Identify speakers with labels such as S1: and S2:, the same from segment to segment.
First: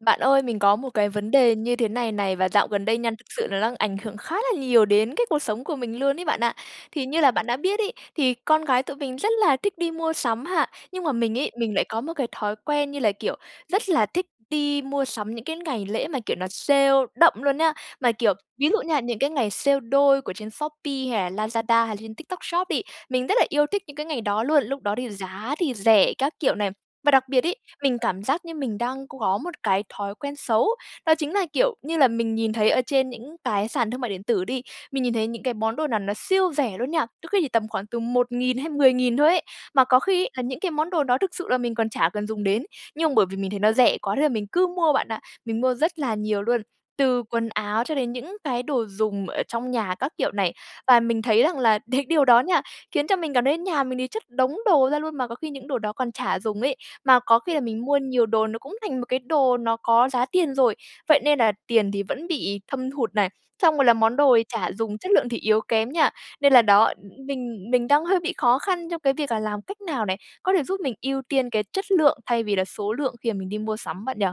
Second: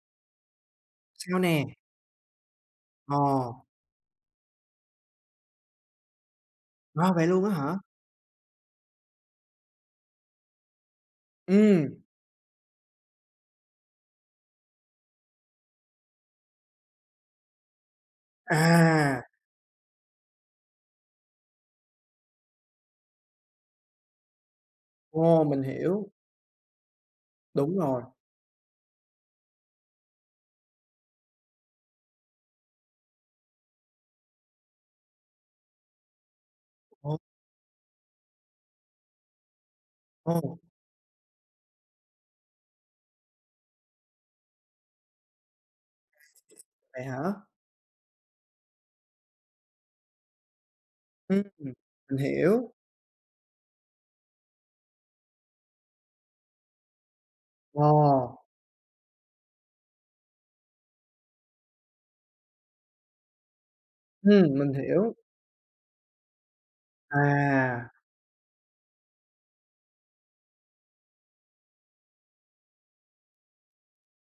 S1: Bạn ơi, mình có một cái vấn
S2: Sao
S1: đề
S2: nè?
S1: như thế này này, và dạo gần đây nha thực sự
S2: Ờ.
S1: nó đang ảnh hưởng khá là nhiều đến cái cuộc sống của mình luôn ấy bạn ạ. Thì
S2: Wow!
S1: như
S2: Vậy
S1: là
S2: luôn
S1: bạn
S2: á
S1: đã
S2: hả?
S1: biết ấy, thì con gái tụi mình rất là thích đi mua sắm ha, nhưng mà mình ấy, mình lại
S2: Ừm.
S1: có một cái thói quen như là, kiểu, rất là thích đi mua sắm những cái ngày lễ mà, kiểu, nó sale đậm luôn nhá. Mà, kiểu, ví dụ nha, những
S2: À!
S1: cái ngày sale đôi của trên Shopee hay là Lazada hay là trên TikTok Shop đi, mình rất là yêu thích những cái ngày đó luôn, lúc đó thì
S2: Ồ,
S1: giá
S2: mình
S1: thì
S2: hiểu.
S1: rẻ các kiểu này. Và đặc biệt ấy,
S2: Đúng
S1: mình
S2: rồi.
S1: cảm giác như mình đang c có một cái thói quen xấu, đó chính là, kiểu như là, mình nhìn thấy ở trên những cái sàn thương mại điện tử đi, mình nhìn thấy những cái món đồ nào nó siêu rẻ luôn nha,
S2: Ồ
S1: đôi khi thì tầm khoảng từ 1.000 hay 10.000 thôi ấy, mà có khi ấy là
S2: Ồ!
S1: những cái món đồ đó thực sự là mình còn chả cần dùng đến, nhưng mà bởi vì mình thấy nó rẻ quá nên là mình cứ mua bạn ạ. Mình mua rất là nhiều luôn,
S2: Vậy hả?
S1: từ quần áo cho đến những cái đồ dùng ở trong nhà các kiểu này, và mình thấy
S2: Ừm,
S1: rằng là đ
S2: mình
S1: điều đó nha,
S2: hiểu.
S1: khiến cho mình cảm thấy nhà mình thì chất đống đồ ra luôn mà có khi những đồ đó còn chả dùng ấy. Mà có khi là
S2: Ờ.
S1: mình mua nhiều đồ nó cũng thành một cái đồ nó có giá tiền rồi, vậy nên là tiền thì vẫn bị thâm hụt này, xong rồi là món đồ thì
S2: Ừm,
S1: chả
S2: mình
S1: dùng, chất
S2: hiểu.
S1: lượng thì yếu kém nha, nên là, đó, mình mình
S2: À.
S1: đang hơi bị khó khăn trong cái việc là làm cách nào này, có thể giúp mình ưu tiên cái chất lượng thay vì là số lượng khi mà mình đi mua sắm bạn nhỉ?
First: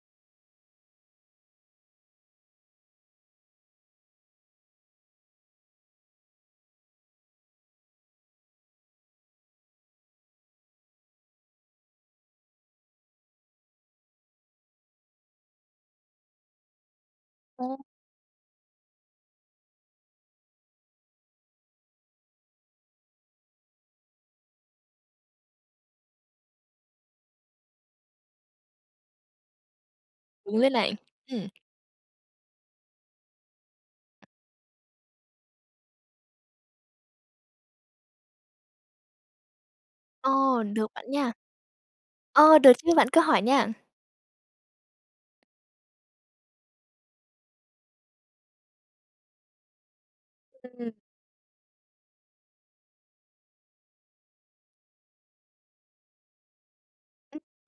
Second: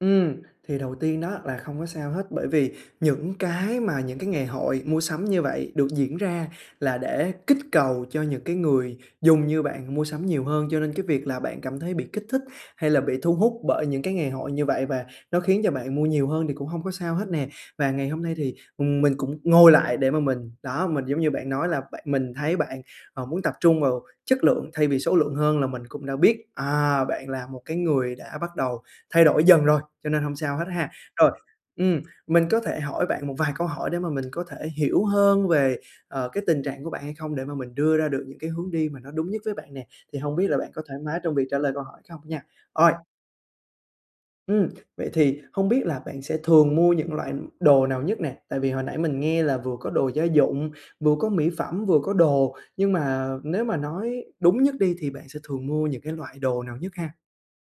S2: Ừm, thì đầu tiên đó là không có sao hết bởi vì những cái mà những cái ngày hội mua sắm như vậy được diễn ra là để kích cầu cho những cái người dùng như bạn mua sắm nhiều hơn, cho nên cái việc là bạn cảm thấy bị kích thích hay là bị thu hút bởi những cái ngày hội như vậy và nó khiến cho bạn mua nhiều hơn thì cũng hông có sao hết nè.
S1: Ừ.
S2: Và ngày hôm nay thì, ừm, mình cũng ngồi lại để mà mình đó, mình giống như bạn nói là bạn mình thấy bạn, ờ, muốn tập trung vào chất lượng thay vì số lượng hơn là mình cũng đã biết, à, bạn là một cái người đã bắt đầu thay đổi dần rồi, cho nên hông sao
S1: Đúng
S2: hết
S1: rồi
S2: ha.
S1: này.
S2: Rồi,
S1: Ừm.
S2: ừm, mình có thể hỏi bạn một vài câu hỏi để mà mình có thể hiểu hơn về ờ cái tình trạng của bạn hay không? Để mà mình đưa ra được những cái hướng đi mà nó đúng nhất với bạn nè, thì hông biết là
S1: Ồ,
S2: bạn có
S1: được
S2: thoải
S1: bạn
S2: mái
S1: nha.
S2: trong việc trả lời câu hỏi không nha?
S1: Ờ, được chứ,
S2: Ôi.
S1: bạn cứ hỏi nha!
S2: Ừm, vậy thì không biết là bạn sẽ thường mua những loại đồ nào nhất nè? Tại vì hồi nãy mình nghe là vừa có đồ gia dụng,
S1: Ừm.
S2: vừa có mỹ phẩm, vừa có đồ, nhưng mà nếu mà nói đúng nhất đi thì bạn sẽ thường mua những cái loại đồ nào nhất ha?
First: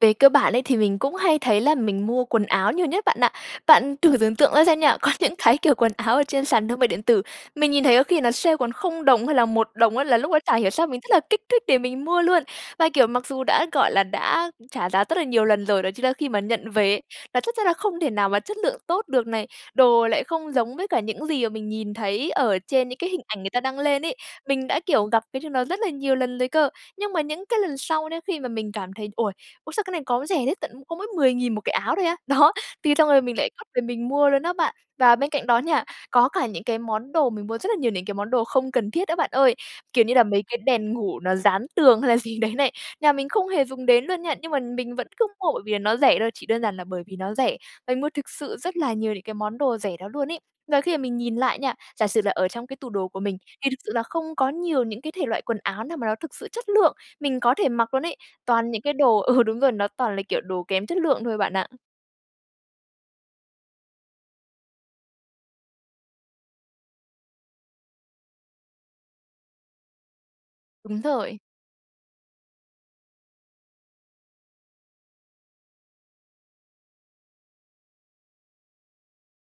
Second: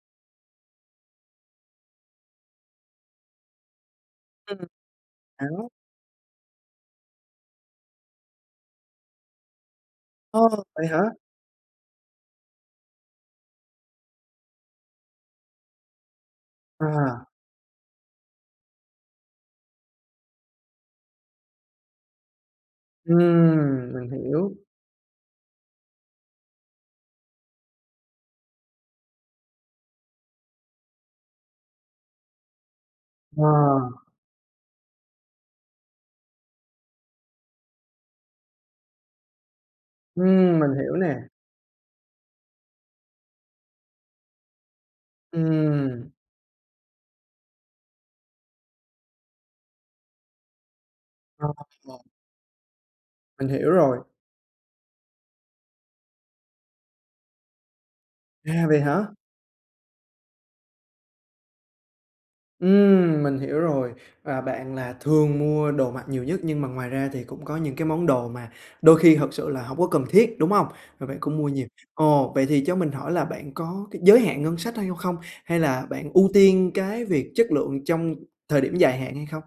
S1: Về cơ bản ấy, thì mình cũng hay thấy là mình mua quần áo nhiều nhất bạn ạ. Bạn thử tưởng tượng
S2: Ừm.
S1: ra xem nha, có những cái
S2: Áo.
S1: kiểu quần áo ở trên sàn thương mại điện tử, mình nhìn thấy có khi nó sale còn 0 đồng hay là 1 đồng á là lúc đó
S2: Ô,
S1: chả hiểu
S2: vậy
S1: sao
S2: hả?
S1: mình rất là kích thích để mình mua luôn. Và, kiểu, mặc dù đã, gọi là, đã trả giá rất là nhiều lần rồi, đó chính là khi mà nhận về,
S2: À.
S1: là chắc chắn là không thể nào mà chất lượng tốt được này, đồ lại không giống với cả những gì mà mình nhìn thấy ở trên những cái hình ảnh người ta đăng
S2: Ừm,
S1: lên
S2: mình
S1: ấy.
S2: hiểu.
S1: Mình đã, kiểu, gặp cái điều nó rất là nhiều lần rồi cơ, nhưng mà những cái lần sau đấy khi mà mình cảm thấy, ôi, ui, sao cái này có rẻ thế, tận có mỗi 10 nghìn một cái áo thôi á. Đó, thì xong rồi mình
S2: Ờ.
S1: lại cắt về mình mua luôn á bạn. Và bên cạnh đó nha, có cả những cái món đồ mình mua rất là nhiều này, cái món đồ không cần thiết đó bạn ơi, kiểu như là mấy
S2: Ừm,
S1: cái
S2: mình
S1: đèn
S2: hiểu
S1: ngủ
S2: nè.
S1: nó dán tường hay là gì đấy này, nhà mình không hề dùng đến luôn nha, nhưng mà mình vẫn cứ mua bởi vì là nó
S2: Ừm.
S1: rẻ thôi, chỉ đơn giản là bởi vì nó rẻ, mà mình mua thực sự rất là nhiều những cái món đồ rẻ đó luôn ấy. Và khi mà mình nhìn lại nha, giả
S2: [unintelligible]
S1: sử là ở trong cái tủ đồ của mình,
S2: Mình hiểu
S1: thì thực sự
S2: rồi.
S1: là không có nhiều những cái thể loại quần áo nào mà nó thực sự chất lượng mình có thể mặc luôn ấy,
S2: À,
S1: toàn
S2: vậy
S1: những cái
S2: hả?
S1: đồ ừ, đúng rồi, nó toàn là, kiểu, đồ kém chất lượng thôi bạn ạ.
S2: Ừm, mình hiểu rồi. Và bạn là thường mua đồ mặc nhiều nhất, nhưng mà ngoài ra thì cũng có những cái món đồ mà đôi khi thực sự là hổng có cần thiết, đúng hông?
S1: Đúng
S2: Mà bạn cũng
S1: rồi.
S2: mua nhiều. Ồ! Vậy thì cho mình hỏi là bạn có cái giới hạn ngân sách tha vô không? Hay là bạn ưu tiên cái việc chất lượng trong thời điểm dài hạn hay không?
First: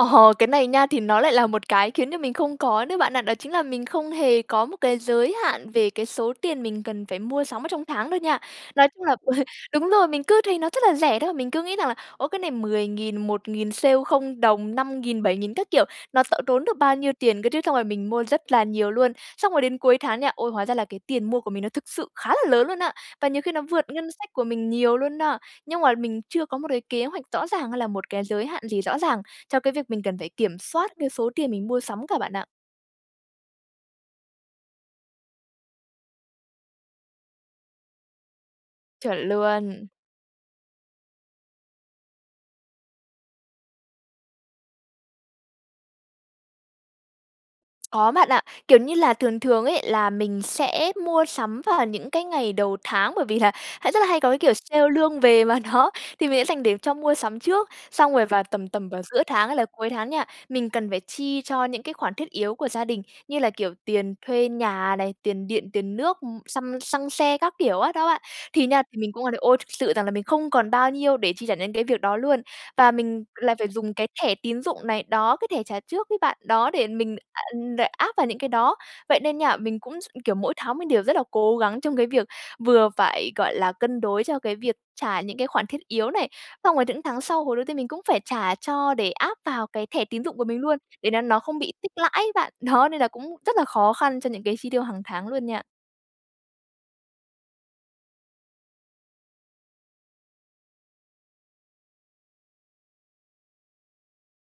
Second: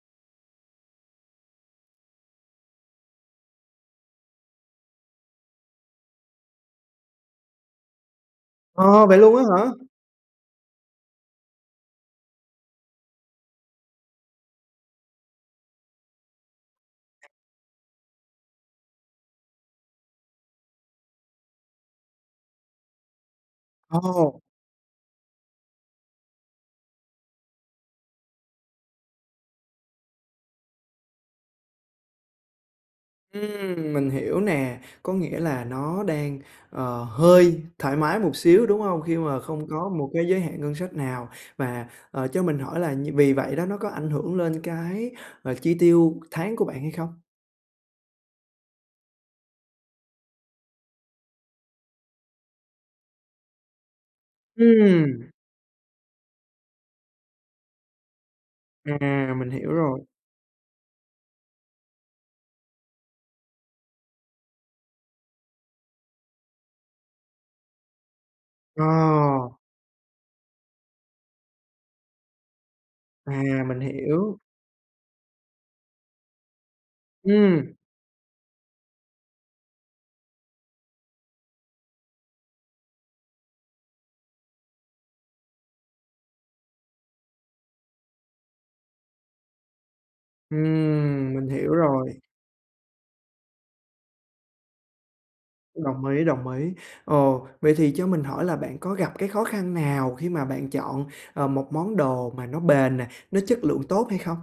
S1: Ờ, cái này nha, thì nó lại là một cái khiến cho mình không có nữa bạn ạ. Đó chính là mình không hề có một cái giới hạn về cái số tiền mình cần phải mua sắm ở trong tháng đâu nha. Nói chung
S2: Ờ!
S1: là
S2: Vậy
S1: ừ,
S2: luôn á hả?
S1: đúng rồi, mình cứ thấy nó rất là rẻ đó. Mình cứ nghĩ rằng là, ô, cái này 10,000, 1,000, sale 0 đồng, 5,000, 7,000 các kiểu. Nó t tốn được bao nhiêu tiền cơ trứ? Xong rồi mình mua rất là nhiều luôn. Xong rồi đến cuối tháng nha, ôi, hóa ra là cái tiền mua của mình nó thực sự khá là lớn luôn á. Và nhiều khi nó vượt ngân sách
S2: Ồ!
S1: của mình nhiều luôn na. Nhưng mà mình chưa có một đái kế hoạch rõ ràng hay là một cái giới hạn gì rõ ràng, cho cái việc mình cần phải kiểm soát cái số tiền mình mua sắm cả bạn ạ.
S2: Ừm. mình hiểu nè. Có nghĩa là nó đang, ờ, hơi thoải mái một xíu, đúng hông? Khi
S1: Chuẩn
S2: mà không
S1: luôn.
S2: có một cái giới hạn ngân sách nào, và, ờ, cho mình hỏi là như vì vậy đó nó có ảnh hưởng lên cái, ờ, chi tiêu tháng của bạn hay không?
S1: Có bạn ạ, kiểu như là, thường thường ấy là mình sẽ mua sắm vào những cái ngày đầu tháng, bởi vì là hãy rất là hay có, cái kiểu, sale lương
S2: Ừm.
S1: về mà nó thì mình sẽ dành để cho mua sắm trước. Xong rồi vào tầm tầm vào giữa
S2: À,
S1: tháng
S2: mình
S1: hay là
S2: hiểu
S1: cuối
S2: rồi.
S1: tháng nha, mình cần phải chi cho những cái khoản thiết yếu của gia đình như là, kiểu, tiền thuê nhà này, tiền điện, tiền nước, ưm, xăm xăng xe các kiểu á đó bạn. Thì nha thì mình cũng, ơ, đ
S2: Ờ.
S1: ôi thực sự rằng là mình không còn bao nhiêu để chi trả những cái việc đó luôn, và mình
S2: À,
S1: lại phải
S2: mình
S1: dùng cái thẻ
S2: hiểu.
S1: tín dụng này, đó, cái thẻ trả trước ấy bạn, đó, để mình, a
S2: Ừm.
S1: đ áp vào những cái đó. Vậy nên nha, mình cũng s kiểu, mỗi tháng mình đều rất là cố gắng trong cái việc vừa phải, gọi là, cân đối cho cái việc trả những cái khoản thiết yếu này, xong rồi những tháng sau hồi đầu tiên mình cũng phải trả cho để áp vào cái thẻ tín dụng của mình luôn, để nó
S2: Ừm,
S1: nó
S2: mình
S1: không bị
S2: hiểu
S1: tích lãi
S2: rồi.
S1: ấy bạn, đó, nên là cũng rất là khó khăn cho những cái chi tiêu hằng tháng luôn nha.
S2: Đồng ý, đồng ý. Ồ, vậy thì cho mình hỏi là bạn có gặp cái khó khăn nào khi mà bạn chọn, ờ, một món đồ mà nó bền nè, nó chất lượng tốt hay không?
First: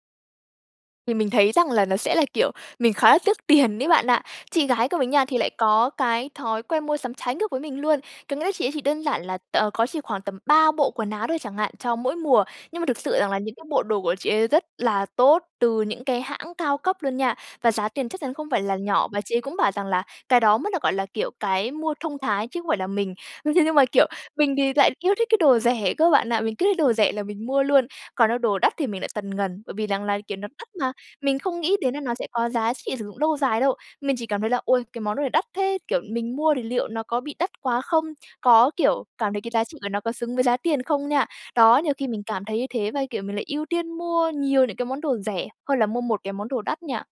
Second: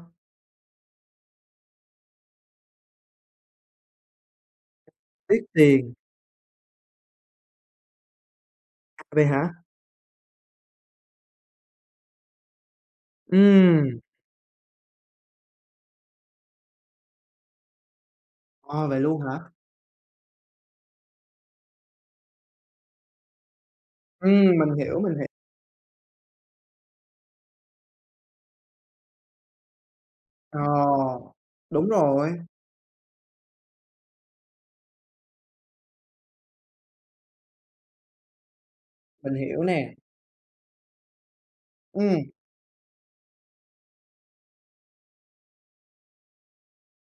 S1: Thì mình thấy rằng là nó sẽ là, kiểu, mình khá là tiếc tiền ấy bạn ạ. Chị gái của mình nha thì
S2: Tiếc
S1: lại có
S2: tiền.
S1: cái thói quen mua sắm trái ngược với mình luôn, có nghĩa là chị ấy chỉ đơn
S2: Vậy
S1: giản là t
S2: hả?
S1: có chỉ khoảng tầm 3 bộ quần áo thôi chẳng hạn, cho mỗi mùa, nhưng mà thực sự rằng là những cái bộ
S2: Ừm.
S1: đồ của chị ấy rất là tốt từ những cái hãng cao cấp luôn nha, và giá tiền chắc chắn không phải là
S2: Ờ, vậy
S1: nhỏ.
S2: luôn
S1: Và chị ấy
S2: hả?
S1: cũng bảo rằng là cái đó mới được gọi là, kiểu, cái mua thông thái chứ không phải là mình. Ưm, thế nhưng mà, kiểu,
S2: Ừm,
S1: mình thì
S2: mình
S1: lại
S2: hiểu, mình
S1: yêu
S2: hiểu.
S1: thích cái đồ rẻ cơ bạn ạ, mình cứ thấy đồ rẻ là mình mua luôn, còn đâu đồ đắt thì mình lại tần ngần, bởi vì rằng là, kiểu, nó
S2: Ờ,
S1: đắt mà. Mình không nghĩ
S2: đúng
S1: đến là nó sẽ
S2: rồi.
S1: có giá trị sử dụng lâu dài đâu, mình chỉ cảm thấy là "Ôi, cái món đồ này đắt thế!", kiểu, mình mua thì liệu nó có bị đắt quá không, có, kiểu, cảm
S2: Mình
S1: thấy cái
S2: hiểu
S1: giá trị của
S2: nè.
S1: nó có xứng với giá tiền không nha. Đó, nhiều khi
S2: Ừm.
S1: mình cảm thấy như thế và, cái kiểu, mình lại ưu tiên mua nhiều những cái món đồ rẻ hơn là mua một cái món đồ đắt nha.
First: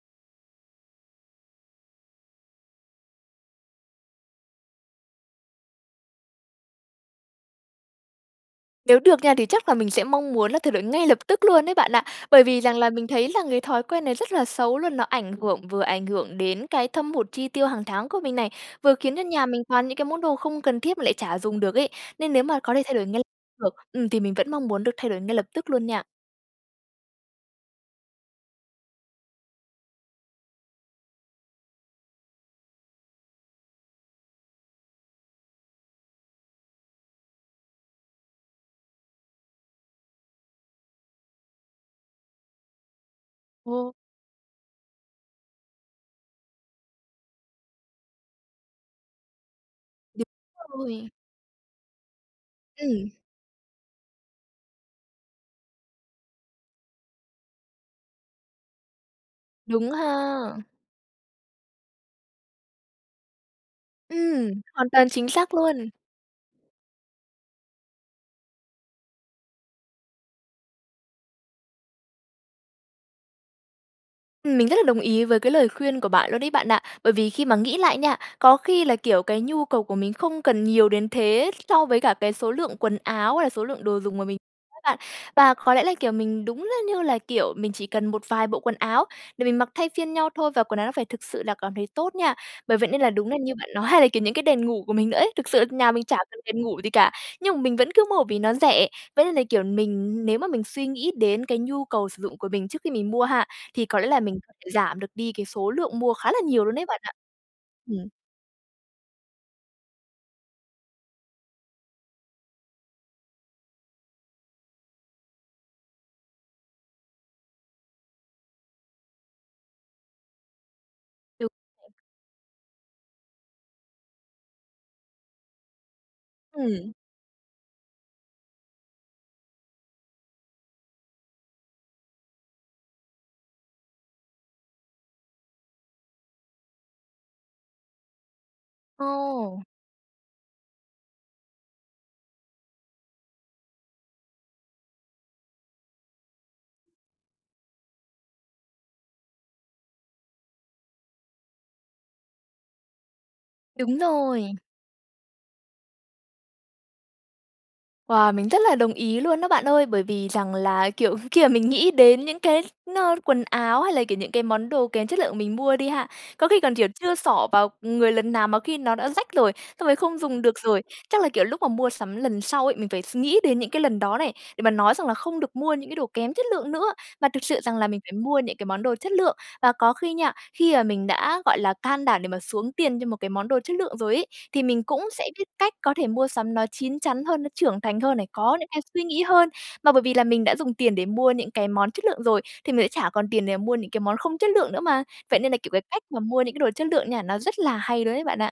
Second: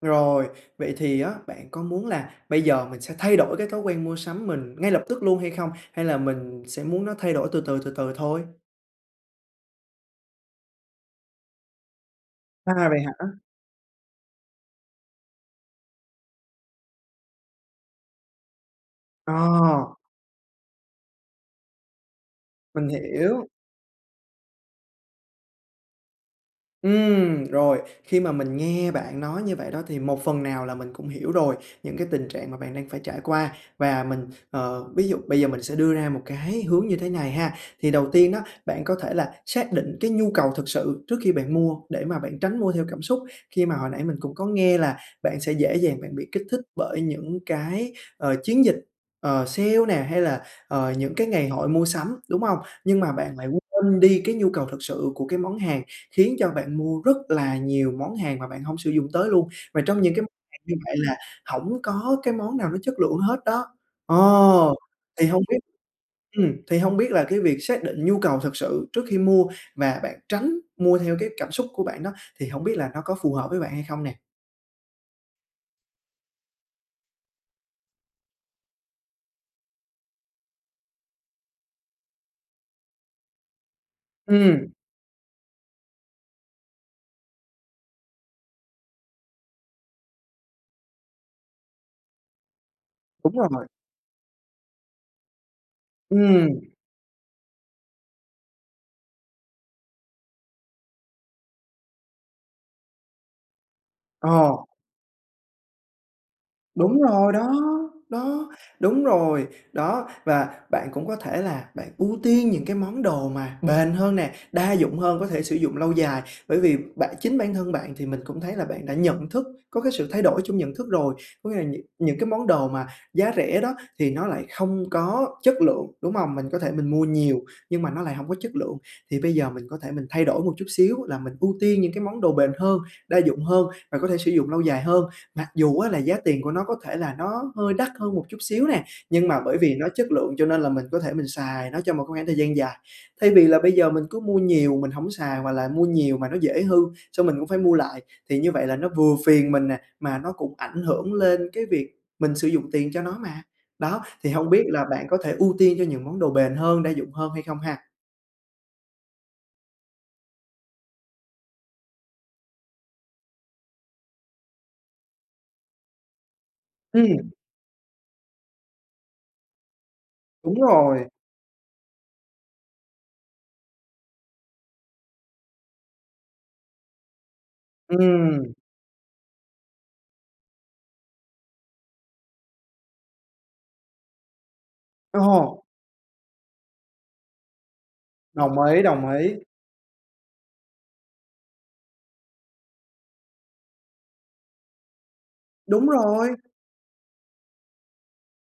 S2: Rồi, vậy thì á, bạn có muốn là bây giờ mình sẽ thay đổi cái thói quen mua sắm mình ngay lập tức luôn hay không, hay là mình sẽ muốn nó thay đổi từ từ, từ từ thôi?
S1: Nếu được nha, thì chắc là mình sẽ mong muốn là thay đổi ngay lập tức luôn đấy, bạn ạ. Bởi vì rằng
S2: À,
S1: là
S2: vậy
S1: mình
S2: hả?
S1: thấy là ngấy thói quen này rất là xấu luôn. Nó ảnh hưởng vừa ảnh hưởng đến cái thâm hụt chi tiêu hàng tháng của mình này, vừa khiến cho nhà mình toàn
S2: Ờ.
S1: những cái món đồ không cần thiết mà lại chả dùng được ấy. Nên nếu mà có thể
S2: Mình
S1: thay đổi ngay
S2: hiểu.
S1: được, ừm, thì mình vẫn mong muốn được thay đổi ngay lập tức luôn nha.
S2: Ừm, rồi, khi mà mình nghe bạn nói như vậy đó, thì một phần nào là mình cũng hiểu rồi những cái tình trạng mà bạn đang phải trải qua. Và mình, ờ, ví dụ bây giờ mình sẽ đưa ra một cái hướng như thế này ha. Thì đầu tiên đó, bạn có thể là xác định cái nhu cầu thực sự trước khi bạn mua, để mà bạn tránh mua theo cảm xúc. Khi mà hồi
S1: Ồ.
S2: nãy mình cũng có nghe là bạn sẽ dễ dàng bạn bị kích thích bởi những cái, ờ, chiến dịch, ờ, sale nè, hay
S1: [unintelligible]
S2: là, ờ,
S1: rồi.
S2: những cái ngày hội mua sắm, đúng hông? Nhưng
S1: Ừm.
S2: mà bạn lại quên đi cái nhu cầu thực sự của cái món hàng, khiến cho bạn mua rất là nhiều món hàng mà bạn hổng sử dụng tới luôn. Và
S1: Đúng
S2: trong những cái món
S1: ha.
S2: hàng như vậy là hổng có cái món nào nó chất lượng hết đó. Ờ,
S1: Ừm, hoàn toàn
S2: thì
S1: chính
S2: hông
S1: xác
S2: biết
S1: luôn.
S2: ừm, thì hông biết là cái việc xác định nhu cầu thực sự trước khi mua và bạn tránh mua theo cái cảm xúc của bạn đó, thì hổng biết là nó có phù hợp với bạn hay không nè?
S1: Ừm, mình rất là đồng ý với cái lời khuyên của bạn luôn đấy, bạn ạ. Bởi vì khi mà nghĩ lại nha, có khi là, kiểu, cái nhu cầu của mình không cần nhiều đến thế so với cả cái số lượng quần áo hay là số lượng đồ dùng mà mình
S2: Ừm.
S1: á bạn. Và có lẽ là, kiểu, mình đúng là như là, kiểu, mình chỉ cần một vài bộ quần áo để mình mặc thay phiên nhau thôi, và quần áo nó phải thực sự là cảm thấy tốt nha. Bởi vậy nên là đúng
S2: Đúng
S1: là như
S2: rồi.
S1: bạn nói hay là, kiểu, những cái đèn ngủ của mình nữa ấy, thực sự nhà mình chả cần
S2: Ừm.
S1: đèn ngủ gì cả, nhưng mà mình vẫn cứ mua vì nó rẻ. Vậy nên là, kiểu, mình nếu mà mình suy nghĩ đến cái nhu cầu sử dụng của mình trước khi mình mua ha, thì có lẽ là mình có
S2: Ờ.
S1: thể giảm được đi cái số lượng mua khá là nhiều luôn ấy, bạn
S2: Đúng
S1: ạ.
S2: rồi đó,
S1: Ừm.
S2: đó, đúng rồi, đó. Và bạn cũng có thể là bạn ưu tiên những cái món đồ mà bền hơn nè, đa dụng hơn, có thể sử dụng lâu dài. Bởi vì bạn chính bản thân bạn thì mình cũng thấy là bạn đã nhận thức, có cái sự thay đổi trong nhận thức rồi.
S1: Đúng.
S2: Có nghĩa là những
S1: [unintelligible]
S2: những cái món đồ mà giá rẻ đó thì nó lại không có chất lượng, đúng hông? Mình có thể mình
S1: Ừm.
S2: mua nhiều nhưng mà nó lại hổng có chất lượng. Thì bây giờ mình có thể mình thay đổi một chút xíu là mình ưu tiên những cái món đồ bền hơn, đa dụng hơn và có thể sử dụng lâu dài hơn, mặc dù á, là giá tiền của nó có thể là nó hơi đắt hơn một chút xíu nè, nhưng mà bởi
S1: Ồ.
S2: vì nó chất lượng cho nên là mình có thể mình xài nó trong một khoảng thời gian dài. Thay vì là bây giờ mình cứ mua nhiều mình hổng xài hoặc là mua nhiều mà nó dễ hư, xong mình cũng phải mua lại thì như vậy là nó vừa phiền mình nè, mà nó cũng ảnh hưởng lên cái việc mình sử dụng tiền cho nó mà
S1: Đúng
S2: đó. Thì hông
S1: rồi.
S2: biết là bạn có thể ưu tiên cho những món đồ bền hơn, đa dụng hơn hay không ha?
S1: Wow, mình rất là đồng ý luôn đó, bạn ơi. Bởi vì rằng là, kiểu, khi mà mình nghĩ đến những cái nó quần áo hay là, kiểu, những cái món đồ kém chất lượng mình mua đi ha, có khi còn, kiểu, chưa
S2: Ừm.
S1: xỏ vào người lần nào mà khi nó đã rách rồi, xong rồi không dùng được
S2: Đúng
S1: rồi.
S2: rồi.
S1: Chắc là, kiểu, lúc mà mua sắm lần sau ấy, mình phải s nghĩ đến những cái lần đó này, để mà nói rằng là không được mua những cái đồ kém chất lượng nữa mà thực sự rằng là mình phải mua
S2: Ừm.
S1: những cái món đồ chất lượng. Và có khi nha, khi mà mình đã, gọi là, can đảm để mà xuống tiền cho một cái món đồ chất lượng rồi ấy, thì mình cũng sẽ biết
S2: Ờ.
S1: cách có thể mua sắm nó chín chắn hơn, nó trưởng thành hơn này, có
S2: Đồng
S1: những cái
S2: ý,
S1: suy
S2: đồng
S1: nghĩ
S2: ý.
S1: hơn. Mà bởi vì là mình đã dùng tiền để mua những cái món chất lượng rồi thì mình sẽ chả còn tiền để mua những cái món không chất lượng nữa mà. Vậy nên là, kiểu, cái
S2: Đúng
S1: cách mà
S2: rồi.
S1: mua những cái đồ chất lượng nha, nó rất là hay luôn đấy, bạn ạ.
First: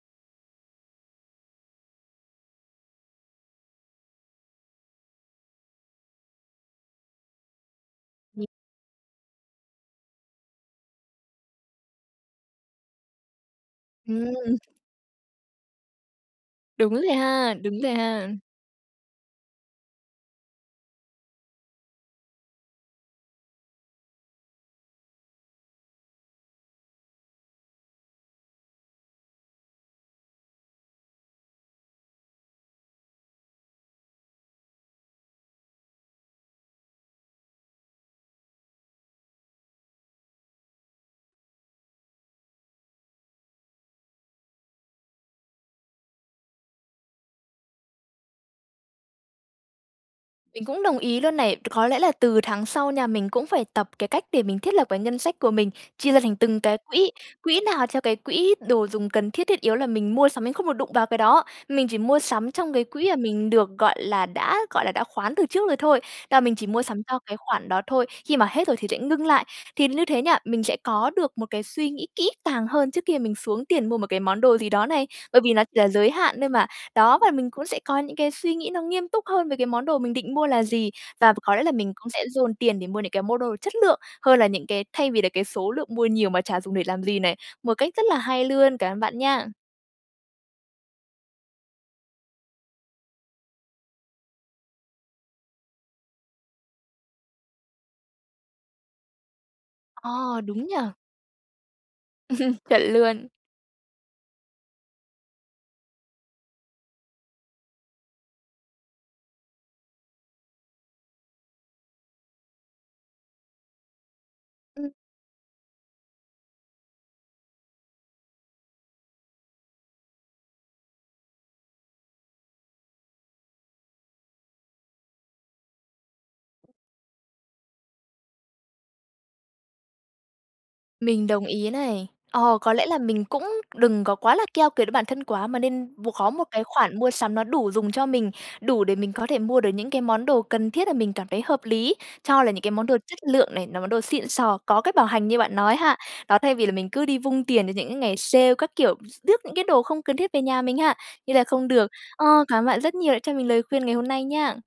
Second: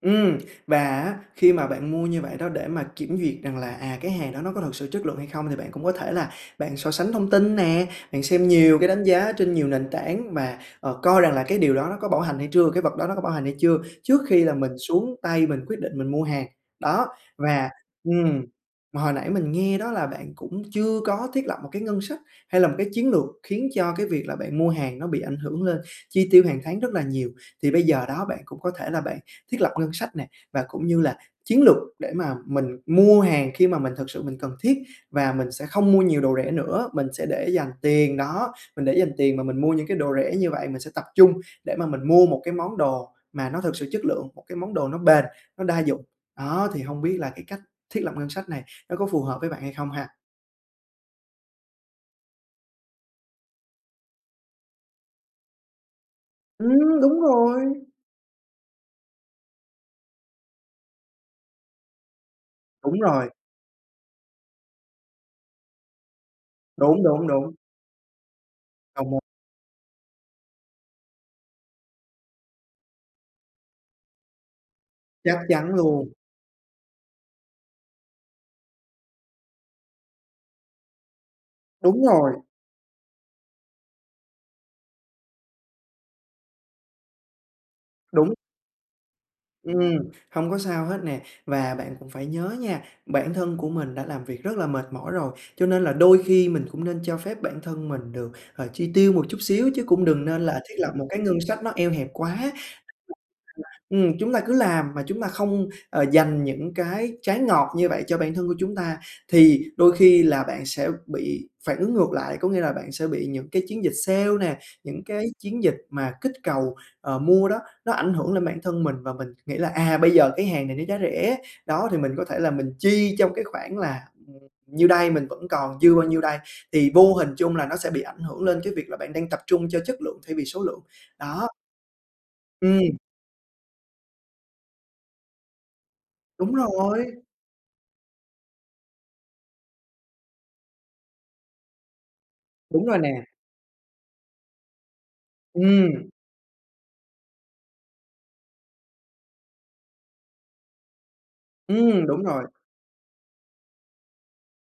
S2: Ừm. Và á khi mà bạn mua như vậy đó để mà kiểm duyệt rằng à, à, cái hàng đó nó có thực sự chất lượng hay không, thì bạn cũng có thể là bạn so sánh thông tin nè, bạn
S1: [unintelligible]
S2: xem nhiều cái đánh giá trên nhiều nền tảng và, ờ, coi rằng là cái điều đó nó có bảo hành hay chưa, cái vật đó nó có bảo hành hay chưa, trước khi là
S1: Ừm.
S2: mình xuống tay mình quyết định mình mua hàng.
S1: Đúng
S2: Đó,
S1: rồi ha,
S2: và
S1: đúng rồi ha.
S2: ừm, hồi nãy mình nghe đó là bạn cũng chưa có thiết lập một cái ngân sách hay là một cái chiến lược khiến cho cái việc là bạn mua hàng nó bị ảnh hưởng lên chi tiêu hàng tháng rất là nhiều. Thì bây giờ đó, bạn cũng có thể là bạn thiết lập ngân sách nè và cũng như là chiến lược để mà mình mua hàng khi mà mình thực sự mình cần thiết, và mình sẽ không mua nhiều đồ rẻ nữa. Mình sẽ để dành tiền đó, mình để dành tiền mà mình mua những cái đồ rẻ như vậy, mình sẽ tập trung để mà mình mua một cái món đồ mà nó thực sự chất lượng, một cái món đồ nó bền, nó đa dụng. Đó, thì hông biết là cái cách thiết lập ngân sách này nó có phù hợp với bạn hay không ha?
S1: Mình cũng đồng ý luôn này. C có lẽ là từ tháng sau nha, mình cũng phải tập cái cách để mình thiết lập cái ngân sách của mình: chia ra thành từng cái
S2: Ừm,
S1: quỹ,
S2: đúng
S1: quỹ
S2: rồi!
S1: nào cho cái quỹ đồ dùng cần thiết, thiết yếu là mình mua sắm mình không được đụng vào cái đó. Mình chỉ mua sắm trong cái
S2: Đúng
S1: quỹ mà
S2: rồi.
S1: mình được, gọi là, đã, gọi là, đã khoán từ trước rồi thôi, là mình chỉ mua
S2: Đúng,
S1: sắm cho
S2: đúng,
S1: cái
S2: đúng.
S1: khoản đó thôi, khi mà hết rồi thì sẽ
S2: Không mu
S1: ngưng lại. Thì như thế nha, mình sẽ có được một cái suy nghĩ kỹ càng hơn trước khi mà mình xuống tiền mua một cái món đồ gì đó này,
S2: Chắc
S1: bởi vì là,
S2: chắn
S1: à, giới
S2: luôn.
S1: hạn thôi mà. Đó, và mình cũng sẽ có những cái suy nghĩ nó nghiêm túc hơn với cái món đồ mình định mua là gì. Và ph có lẽ là mình
S2: Đúng
S1: cũng sẽ
S2: rồi!
S1: dồn tiền để mua những cái mua đồ chất lượng hơn là những cái thay vì là cái số lượng mua nhiều mà chả dùng để làm gì này, một cách rất là
S2: Đúng.
S1: hay luôn. Cảm ơn bạn nha!
S2: Ừm, hông có sao hết nè. Và bạn cũng phải nhớ nha, bản thân của mình đã làm việc rất là mệt mỏi rồi, cho nên là đôi khi mình cũng nên cho phép bản thân mình được, ờ, chi tiêu một chút xíu chứ cũng đừng nên
S1: Ờ,
S2: là
S1: đúng
S2: thiết
S1: nhỉ?
S2: lập một cái ngân sách nó eo hẹp quá. [unintelligible]
S1: Chuẩn luôn.
S2: Ừm, chúng ta cứ làm mà chúng ta không, ờ, dành những cái trái ngọt như vậy cho bản thân của chúng ta thì đôi khi là bạn sẽ bị phản ứng ngược lại. Có nghĩa là bạn sẽ bị những cái chiến dịch sale nè,
S1: Ừm.
S2: những cái chiến dịch mà kích cầu, ờ, mua đó, nó ảnh hưởng lên bản thân mình, và mình nghĩ là, à, bây giờ cái hàng này nó giá rẻ, đó, thì mình có thể là mình chi trong cái khoảng là, ừm, nhiêu đây, mình vẫn còn dư bao nhiêu đây, thì vô hình chung là nó sẽ bị ảnh hưởng lên cái việc là bạn đang tập trung cho chất lượng thay vì số lượng,
S1: Mình đồng
S2: đó.
S1: ý này. Ờ, có lẽ
S2: Ừm.
S1: là mình cũng đừng có quá là keo kiệt với bản thân quá mà nên buộc có một
S2: Đúng
S1: cái khoản mua
S2: rồi!
S1: sắm nó đủ dùng cho mình, đủ để mình có thể mua được những cái món đồ cần thiết mà là mình cảm thấy hợp lý, cho là những cái
S2: Đúng
S1: món đồ
S2: rồi nè.
S1: chất lượng này, là món đồ xịn sò, có cách bảo hành như bạn nói
S2: Ừm.
S1: ha. Đó, thay vì là mình cứ đi vung tiền cho những cái ngày sale các kiểu, rước những cái đồ không cần thiết về nhà mình ha, như là không được.
S2: Ừm, đúng
S1: Ờ,
S2: rồi.
S1: cảm ơn bạn rất nhiều đã cho mình lời khuyên ngày hôm nay nha!